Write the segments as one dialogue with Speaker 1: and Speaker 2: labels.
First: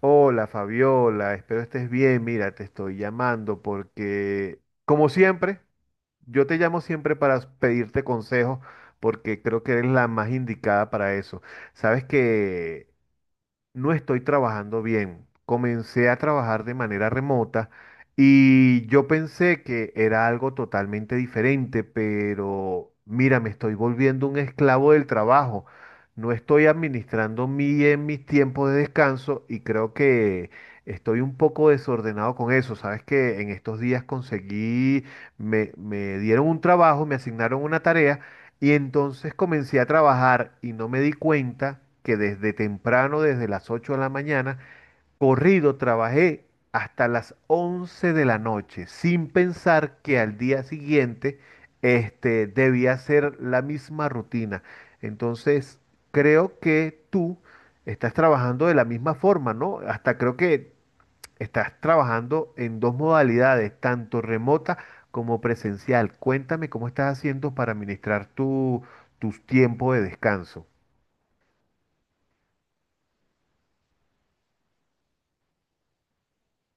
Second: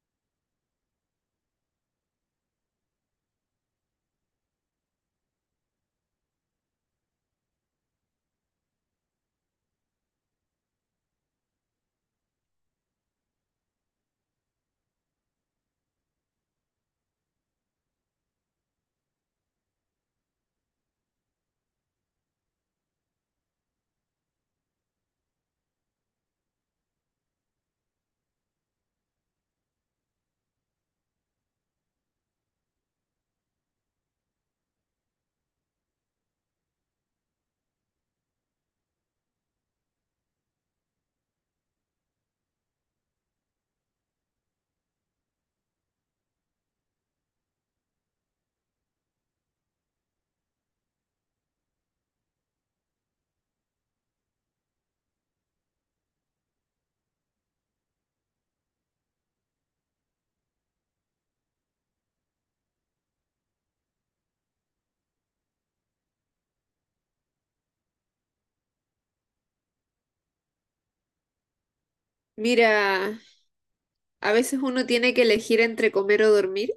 Speaker 1: Hola Fabiola, espero estés bien. Mira, te estoy llamando porque, como siempre, yo te llamo siempre para pedirte consejos porque creo que eres la más indicada para eso. Sabes que no estoy trabajando bien. Comencé a trabajar de manera remota y yo pensé que era algo totalmente diferente, pero mira, me estoy volviendo un esclavo del trabajo. No estoy administrando bien mis tiempos de descanso y creo que estoy un poco desordenado con eso. Sabes que en estos días conseguí, me dieron un trabajo, me asignaron una tarea. Y entonces comencé a trabajar y no me di cuenta que desde temprano, desde las 8 de la mañana, corrido trabajé hasta las 11 de la noche, sin pensar que al día siguiente debía hacer la misma rutina. Entonces, creo que tú estás trabajando de la misma forma, ¿no? Hasta creo que estás trabajando en dos modalidades, tanto remota como presencial. Cuéntame cómo estás haciendo para administrar tus tiempos de descanso.
Speaker 2: Mira, a veces uno tiene que elegir entre comer o dormir.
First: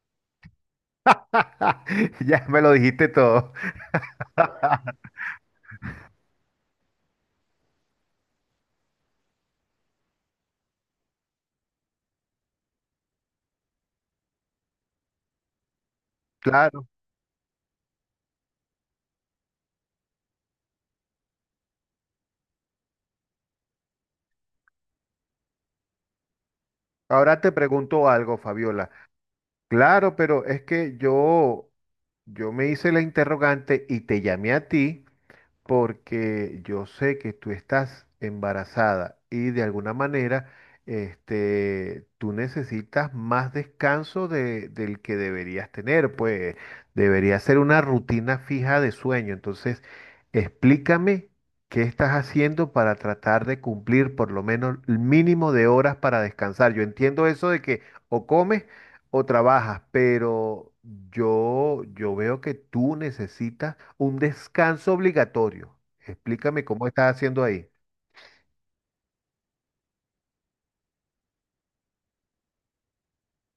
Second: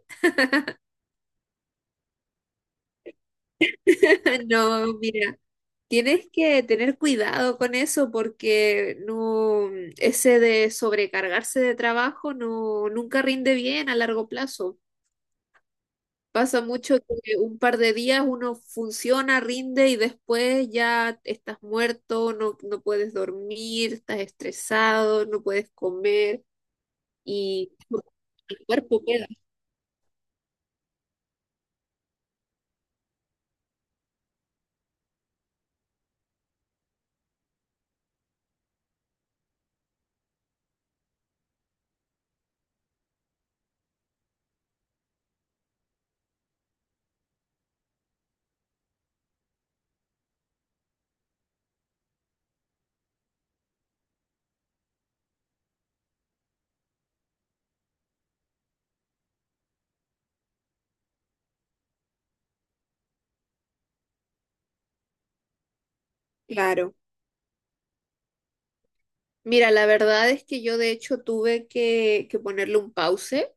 Speaker 1: Ya me lo dijiste todo.
Speaker 2: No, mira, tienes que tener cuidado con eso porque no, ese de sobrecargarse de trabajo no, nunca rinde bien a largo plazo. Pasa
Speaker 1: Claro.
Speaker 2: mucho que un par de días uno funciona, rinde y después ya estás muerto, no, no puedes dormir, estás estresado, no puedes comer
Speaker 1: Ahora te
Speaker 2: y
Speaker 1: pregunto algo,
Speaker 2: el
Speaker 1: Fabiola.
Speaker 2: cuerpo queda.
Speaker 1: Claro, pero es que yo me hice la interrogante y te llamé a ti porque yo sé que tú estás embarazada y de alguna manera tú necesitas más descanso del que deberías tener, pues debería ser una rutina fija de sueño. Entonces, explícame qué estás haciendo para tratar de cumplir por lo menos el mínimo de horas para descansar. Yo entiendo eso de que o comes o trabajas, pero yo veo que tú necesitas un descanso obligatorio. Explícame cómo
Speaker 2: Claro.
Speaker 1: estás haciendo ahí.
Speaker 2: Mira, la verdad es que yo de hecho tuve que ponerle un pause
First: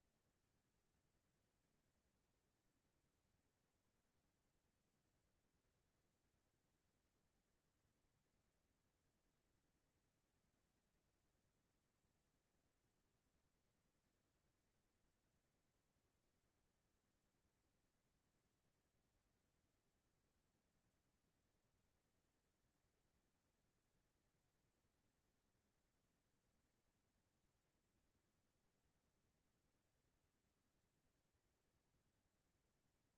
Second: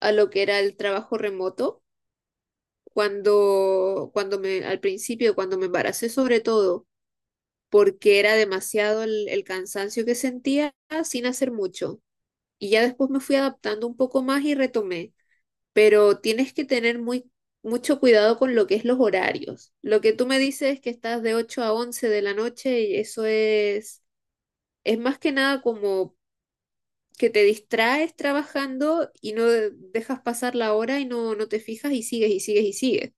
Speaker 2: a lo que era el trabajo remoto al principio, cuando me embaracé sobre todo, porque era demasiado el cansancio que sentía sin hacer mucho. Y ya después me fui adaptando un poco más y retomé. Pero tienes que tener mucho cuidado con lo que es los horarios. Lo que tú me dices es que estás de 8 a 11 de la noche y eso es... Es más que nada como que te distraes trabajando y no dejas pasar la hora y no, no te fijas y sigues y sigues y sigues.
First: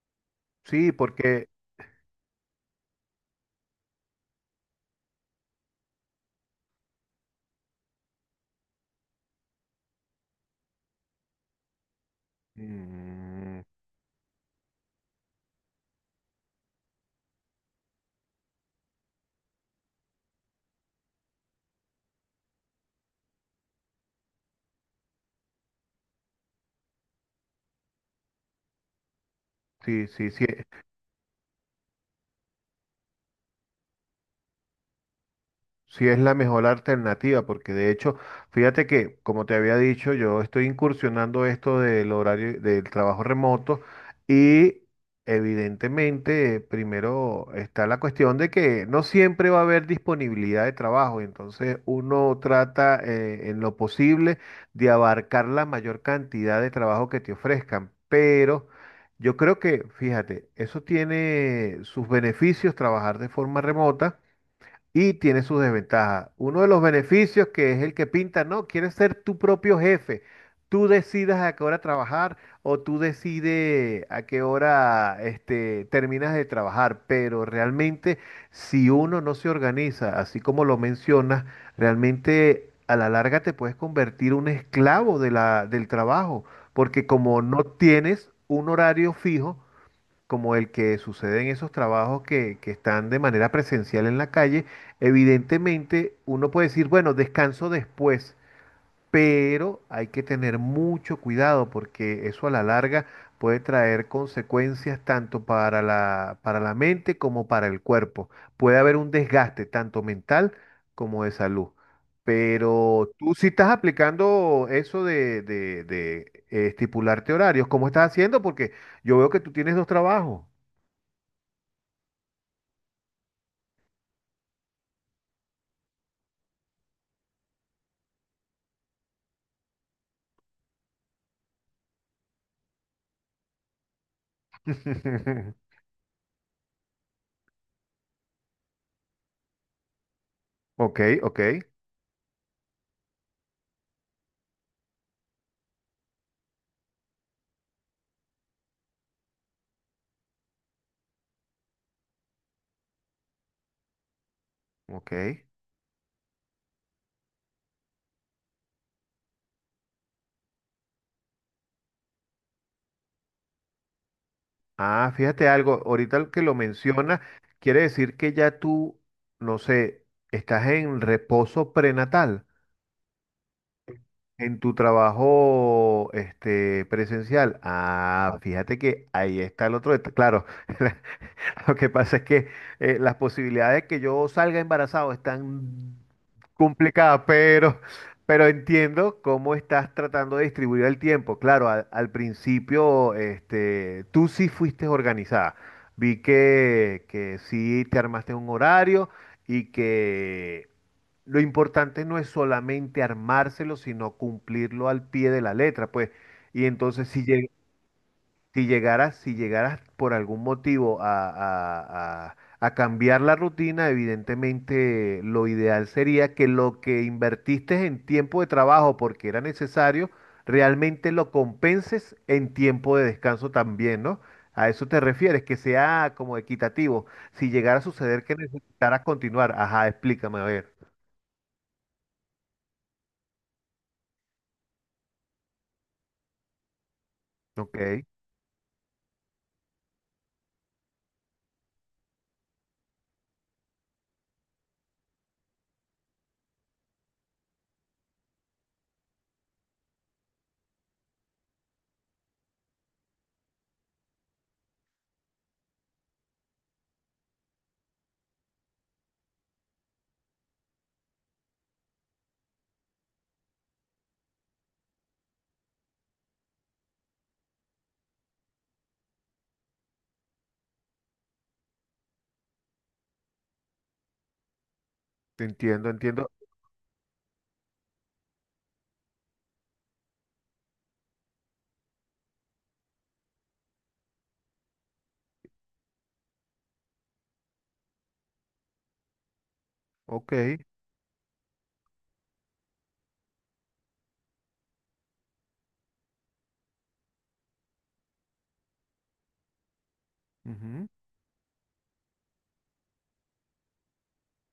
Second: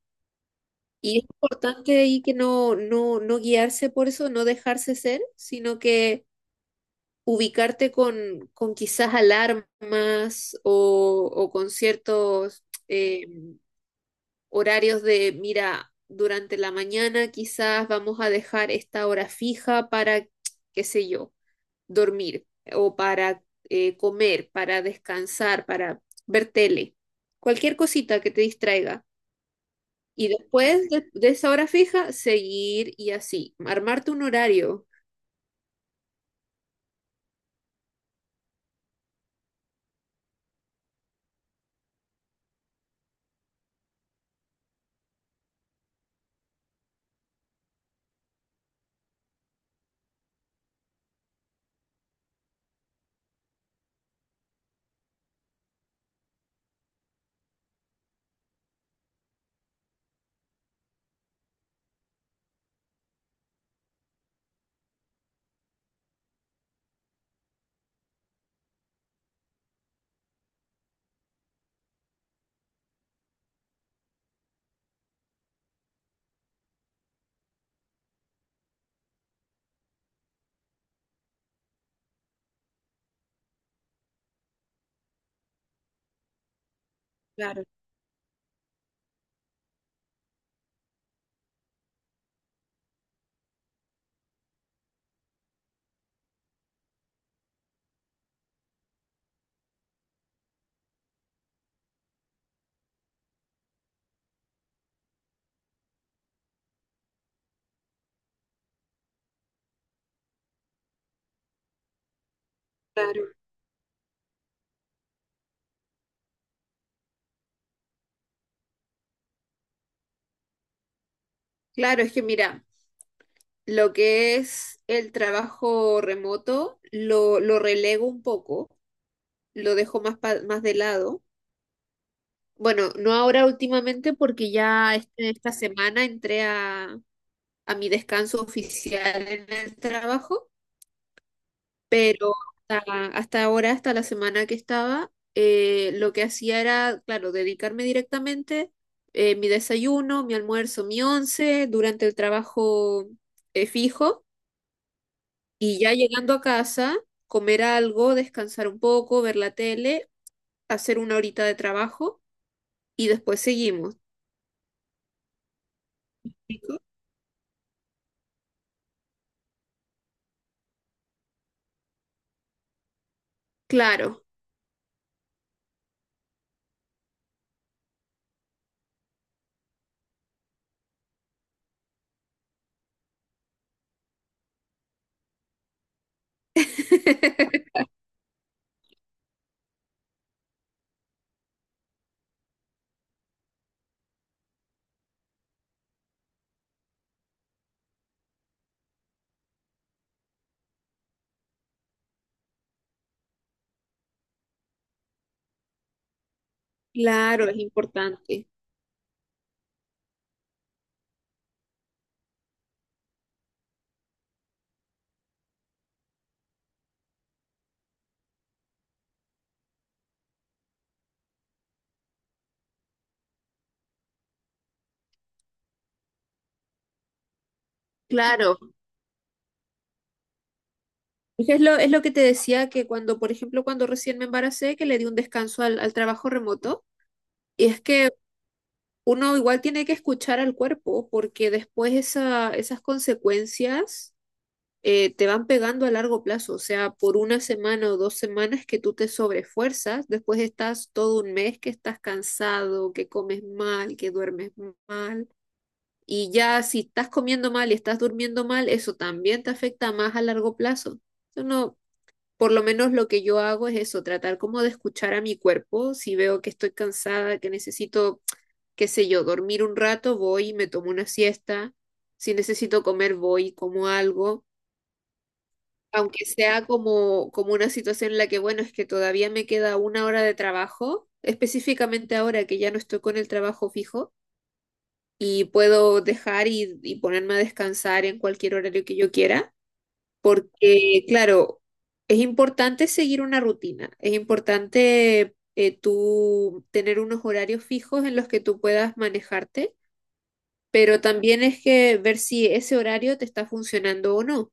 Speaker 1: Sí,
Speaker 2: Y es
Speaker 1: porque
Speaker 2: importante ahí que no, no, no guiarse por eso, no dejarse ser, sino que ubicarte con quizás alarmas o con ciertos
Speaker 1: mm,
Speaker 2: horarios mira, durante la mañana quizás vamos a dejar esta hora fija para, qué sé yo, dormir o para comer, para descansar, para ver tele, cualquier cosita que te distraiga.
Speaker 1: sí,
Speaker 2: Y
Speaker 1: sí, sí.
Speaker 2: después de esa hora fija, seguir y así, armarte un horario.
Speaker 1: Sí, es la mejor alternativa, porque de hecho, fíjate que, como te había dicho, yo estoy incursionando esto del horario del trabajo remoto y evidentemente, primero está la cuestión de que no siempre va a haber disponibilidad de trabajo, entonces uno trata en lo posible de abarcar la mayor cantidad de trabajo que te ofrezcan, pero yo creo que, fíjate, eso tiene sus beneficios trabajar de forma remota. Y tiene sus desventajas. Uno de los beneficios que es el que pinta, no, quieres ser tu propio jefe. Tú decidas a qué hora trabajar o tú decides a qué hora terminas de trabajar. Pero realmente, si uno no se organiza, así como lo mencionas, realmente a la larga te puedes convertir un esclavo de del trabajo. Porque como no
Speaker 2: Claro,
Speaker 1: tienes un horario fijo, como el que sucede en esos trabajos que están de manera presencial en la calle, evidentemente uno puede decir, bueno, descanso después, pero hay que tener mucho cuidado porque eso a la larga puede traer consecuencias tanto para para la mente como para el cuerpo. Puede haber un desgaste tanto mental como de salud. Pero tú
Speaker 2: claro,
Speaker 1: si estás aplicando eso de estipularte horarios, ¿cómo estás haciendo? Porque yo veo que tú tienes dos trabajos.
Speaker 2: claro, es que mira, lo que es el trabajo remoto lo relego un poco, lo dejo más, más de lado. Bueno, no ahora últimamente porque ya esta semana entré a mi descanso oficial en el trabajo.
Speaker 1: Ok, ok,
Speaker 2: Pero hasta ahora, hasta la semana que estaba, lo que hacía era, claro, dedicarme directamente, mi desayuno, mi almuerzo, mi once durante el trabajo, fijo,
Speaker 1: ok.
Speaker 2: y ya llegando a casa, comer algo, descansar un poco, ver la tele, hacer una horita de trabajo y después seguimos.
Speaker 1: Ah, fíjate algo, ahorita que lo menciona, quiere decir que ya tú, no sé, estás en reposo prenatal
Speaker 2: Claro,
Speaker 1: en tu trabajo presencial. Ah, fíjate que ahí está el otro, detalle. Claro. Lo que pasa es que las posibilidades de que yo salga embarazado están complicadas, pero entiendo cómo estás tratando de distribuir el tiempo. Claro, al principio tú sí fuiste organizada. Vi que sí te armaste un horario y que lo importante no es solamente armárselo, sino cumplirlo al pie de la letra, pues. Y entonces
Speaker 2: claro, es importante.
Speaker 1: si llegaras, si llegaras por algún motivo a, a cambiar la rutina, evidentemente lo ideal sería que lo que invertiste en tiempo de trabajo porque era necesario, realmente lo compenses en tiempo de descanso también, ¿no? A eso te refieres, que sea como equitativo. Si llegara a suceder que
Speaker 2: Claro,
Speaker 1: necesitaras continuar, ajá, explícame, a ver.
Speaker 2: es que es lo que te decía que cuando, por ejemplo, cuando recién me embaracé, que le di un descanso al, al trabajo remoto, y
Speaker 1: Ok,
Speaker 2: es que uno igual tiene que escuchar al cuerpo, porque después esas consecuencias, te van pegando a largo plazo, o sea, por una semana o 2 semanas que tú te sobrefuerzas, después estás todo un mes que estás cansado, que comes mal, que duermes mal. Y ya si estás comiendo mal y estás durmiendo mal, eso también te afecta más a largo plazo. Eso no, por lo menos lo que yo hago es eso, tratar como de escuchar a mi cuerpo. Si veo que estoy cansada, que necesito, qué sé yo, dormir un rato, voy y me tomo una siesta. Si necesito comer, voy y como algo.
Speaker 1: te entiendo,
Speaker 2: Aunque
Speaker 1: entiendo.
Speaker 2: sea como, como una situación en la que, bueno, es que todavía me queda una hora de trabajo, específicamente ahora que ya no estoy con el trabajo fijo y puedo dejar y ponerme a descansar en cualquier horario que yo quiera,
Speaker 1: Ok.
Speaker 2: porque, claro, es importante seguir una rutina, es importante, tú tener unos horarios fijos en los que tú puedas manejarte,
Speaker 1: Ujú.
Speaker 2: pero también es que ver si ese horario te está funcionando o no.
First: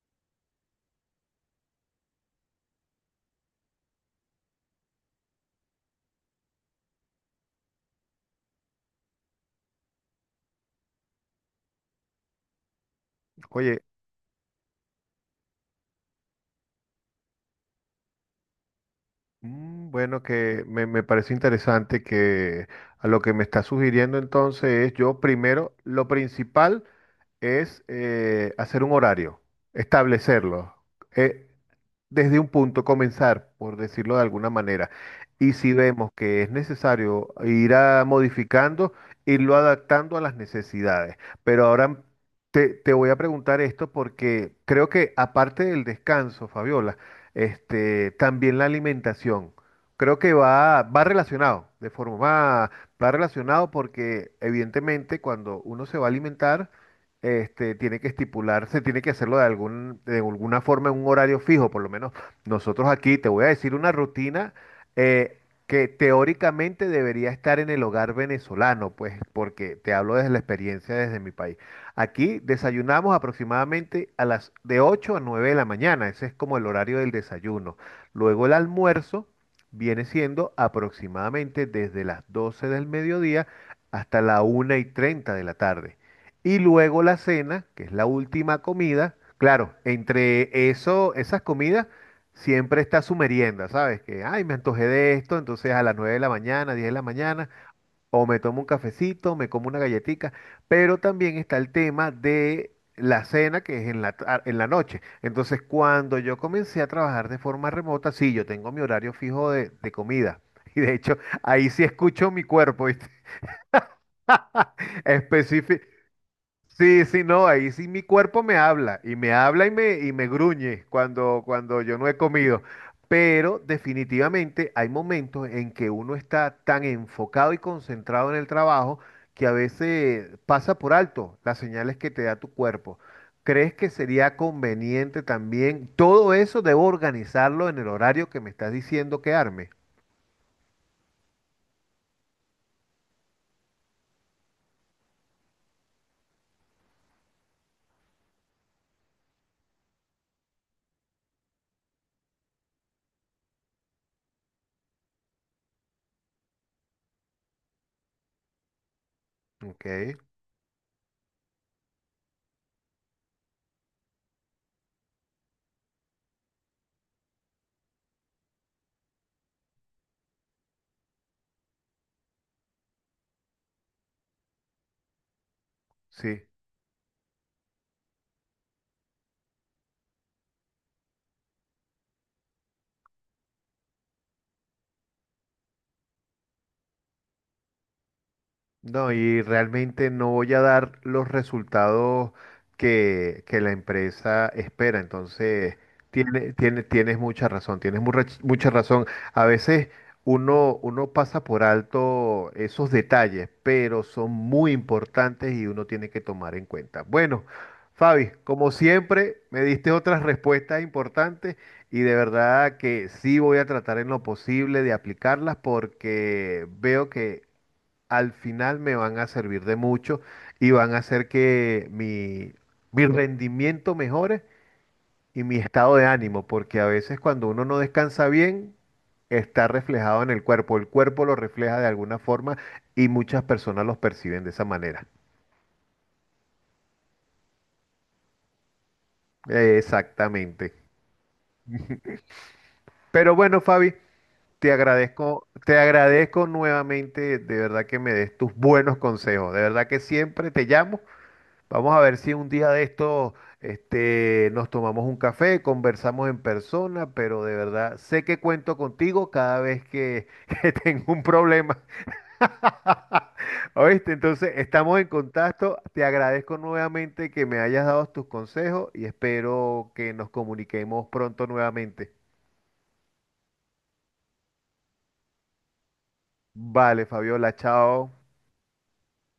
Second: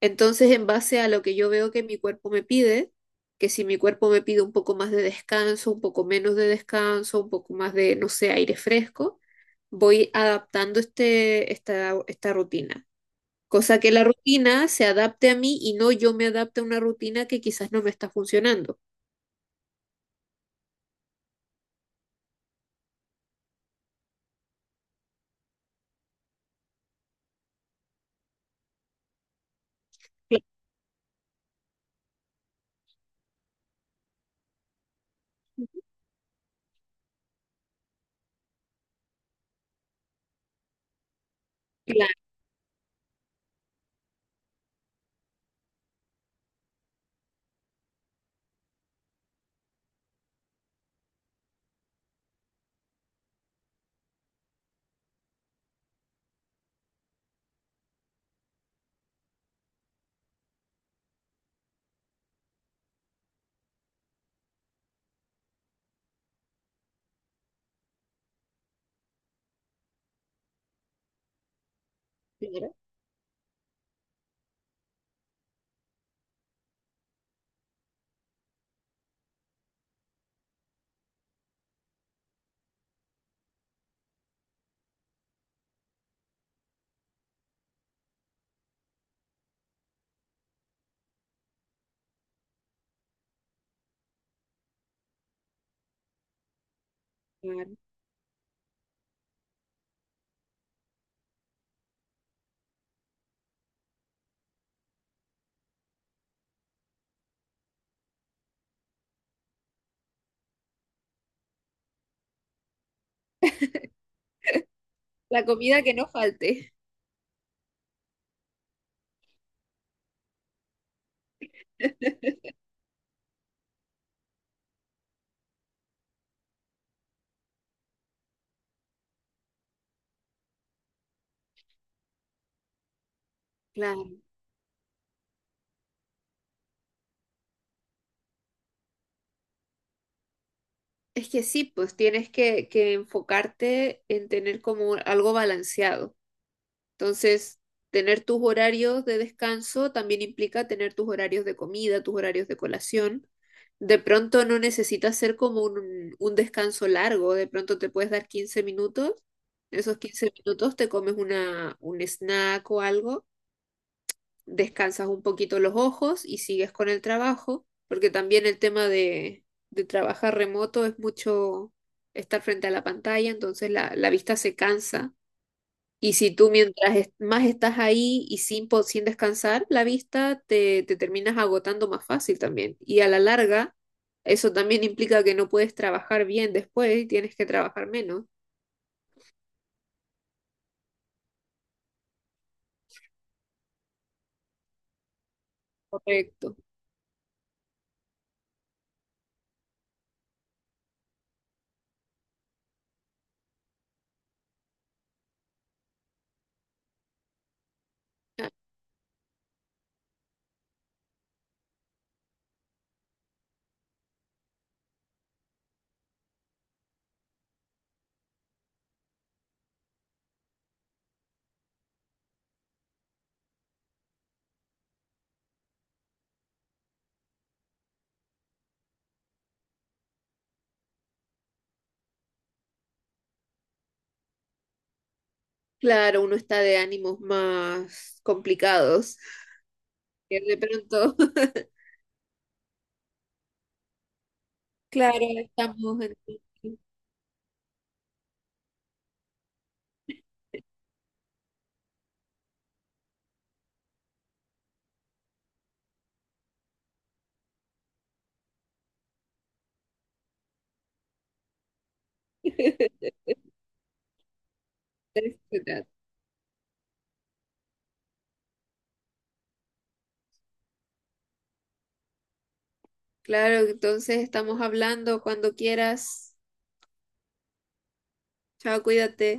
Speaker 2: Entonces, en base a lo que yo veo que mi cuerpo me pide, que si mi cuerpo me pide un poco más de descanso, un poco menos de descanso, un poco más de, no sé, aire fresco, voy adaptando este, esta rutina. Cosa
Speaker 1: Oye,
Speaker 2: que la rutina se adapte a mí y no yo me adapte a una rutina que quizás no me está funcionando.
Speaker 1: mm, bueno, que me parece interesante que a lo que me está sugiriendo entonces es yo primero, lo principal es hacer un horario,
Speaker 2: Cla-
Speaker 1: establecerlo. Eh, desde un punto, comenzar, por decirlo de alguna manera. Y si vemos que es necesario modificando, irlo adaptando a las necesidades. Pero ahora
Speaker 2: Claro,
Speaker 1: te voy a preguntar esto porque creo que aparte del descanso, Fabiola, también la alimentación. Creo que va relacionado, de forma, va relacionado porque evidentemente cuando uno se va a alimentar, tiene que estipularse, tiene que hacerlo de algún, de alguna forma en un horario fijo, por lo menos nosotros aquí, te voy a decir una rutina eh, que teóricamente debería estar en el hogar venezolano, pues, porque te hablo desde la experiencia desde mi país. Aquí
Speaker 2: claro,
Speaker 1: desayunamos aproximadamente a las de 8 a 9 de la mañana, ese es como el horario del desayuno. Luego el almuerzo viene siendo aproximadamente desde las 12 del mediodía hasta la 1:30 de la tarde. Y luego la cena, que es la última comida. Claro, entre eso, esas comidas, siempre está su merienda, ¿sabes? Que, ay, me antojé de esto, entonces a las 9 de la mañana, 10 de la mañana,
Speaker 2: claro.
Speaker 1: o me tomo un cafecito, me como una galletita, pero también está el tema de la cena, que es en la, en la noche. Entonces, cuando yo comencé a trabajar de forma remota, sí, yo tengo mi horario fijo de comida. Y de hecho, ahí sí escucho mi cuerpo, ¿viste?
Speaker 2: La comida
Speaker 1: Específico.
Speaker 2: que no falte.
Speaker 1: Sí, sí, no, ahí sí mi cuerpo me habla y y me gruñe cuando yo no he comido. Pero definitivamente hay momentos en que uno está tan enfocado y concentrado en el trabajo que a veces pasa por alto las señales que te da tu cuerpo. ¿Crees que
Speaker 2: Claro.
Speaker 1: sería conveniente también? Todo eso debo organizarlo en el horario que me estás diciendo que arme.
Speaker 2: Es que sí, pues tienes que enfocarte en tener como algo balanceado. Entonces, tener tus horarios de descanso también implica tener tus horarios de comida, tus horarios de colación. De pronto no necesitas ser como un descanso largo, de pronto te puedes dar 15 minutos,
Speaker 1: Ok,
Speaker 2: esos 15 minutos te comes un snack o algo, descansas un poquito los ojos y sigues con el trabajo, porque también el tema de trabajar remoto es mucho estar frente a la pantalla, entonces la vista se cansa, y si
Speaker 1: sí.
Speaker 2: tú mientras más estás ahí y sin, sin descansar, la vista te terminas agotando más fácil también. Y a la larga, eso también implica que no puedes trabajar bien después y tienes que trabajar menos.
Speaker 1: No, y realmente no voy a dar los resultados que la empresa espera. Entonces,
Speaker 2: Correcto.
Speaker 1: tienes mucha razón, tienes mucha razón. A veces uno pasa por alto esos detalles, pero son muy importantes y uno tiene que tomar en cuenta. Bueno, Fabi,
Speaker 2: Ah,
Speaker 1: como siempre, me diste otras respuestas importantes y de verdad que sí voy a tratar en lo posible de aplicarlas porque veo que al final me van a servir de mucho y van a hacer que mi rendimiento mejore y mi estado de ánimo, porque a veces cuando uno no descansa bien, está reflejado en el cuerpo lo refleja de alguna forma y muchas personas los perciben de esa manera.
Speaker 2: claro, uno está de ánimos más complicados. Que de
Speaker 1: Exactamente.
Speaker 2: pronto,
Speaker 1: Pero bueno, Fabi,
Speaker 2: claro,
Speaker 1: te
Speaker 2: estamos en...
Speaker 1: agradezco nuevamente, de verdad que me des tus buenos consejos, de verdad que siempre te llamo. Vamos a ver si un día de esto, nos tomamos un café, conversamos en persona, pero de verdad sé que cuento contigo cada vez que, que tengo un problema. ¿Oíste? Entonces, estamos en contacto. Te agradezco nuevamente que me hayas dado tus consejos y espero que nos comuniquemos pronto nuevamente.
Speaker 2: Claro, entonces estamos hablando cuando quieras.
Speaker 1: Vale, Fabiola, chao.
Speaker 2: Chao, cuídate.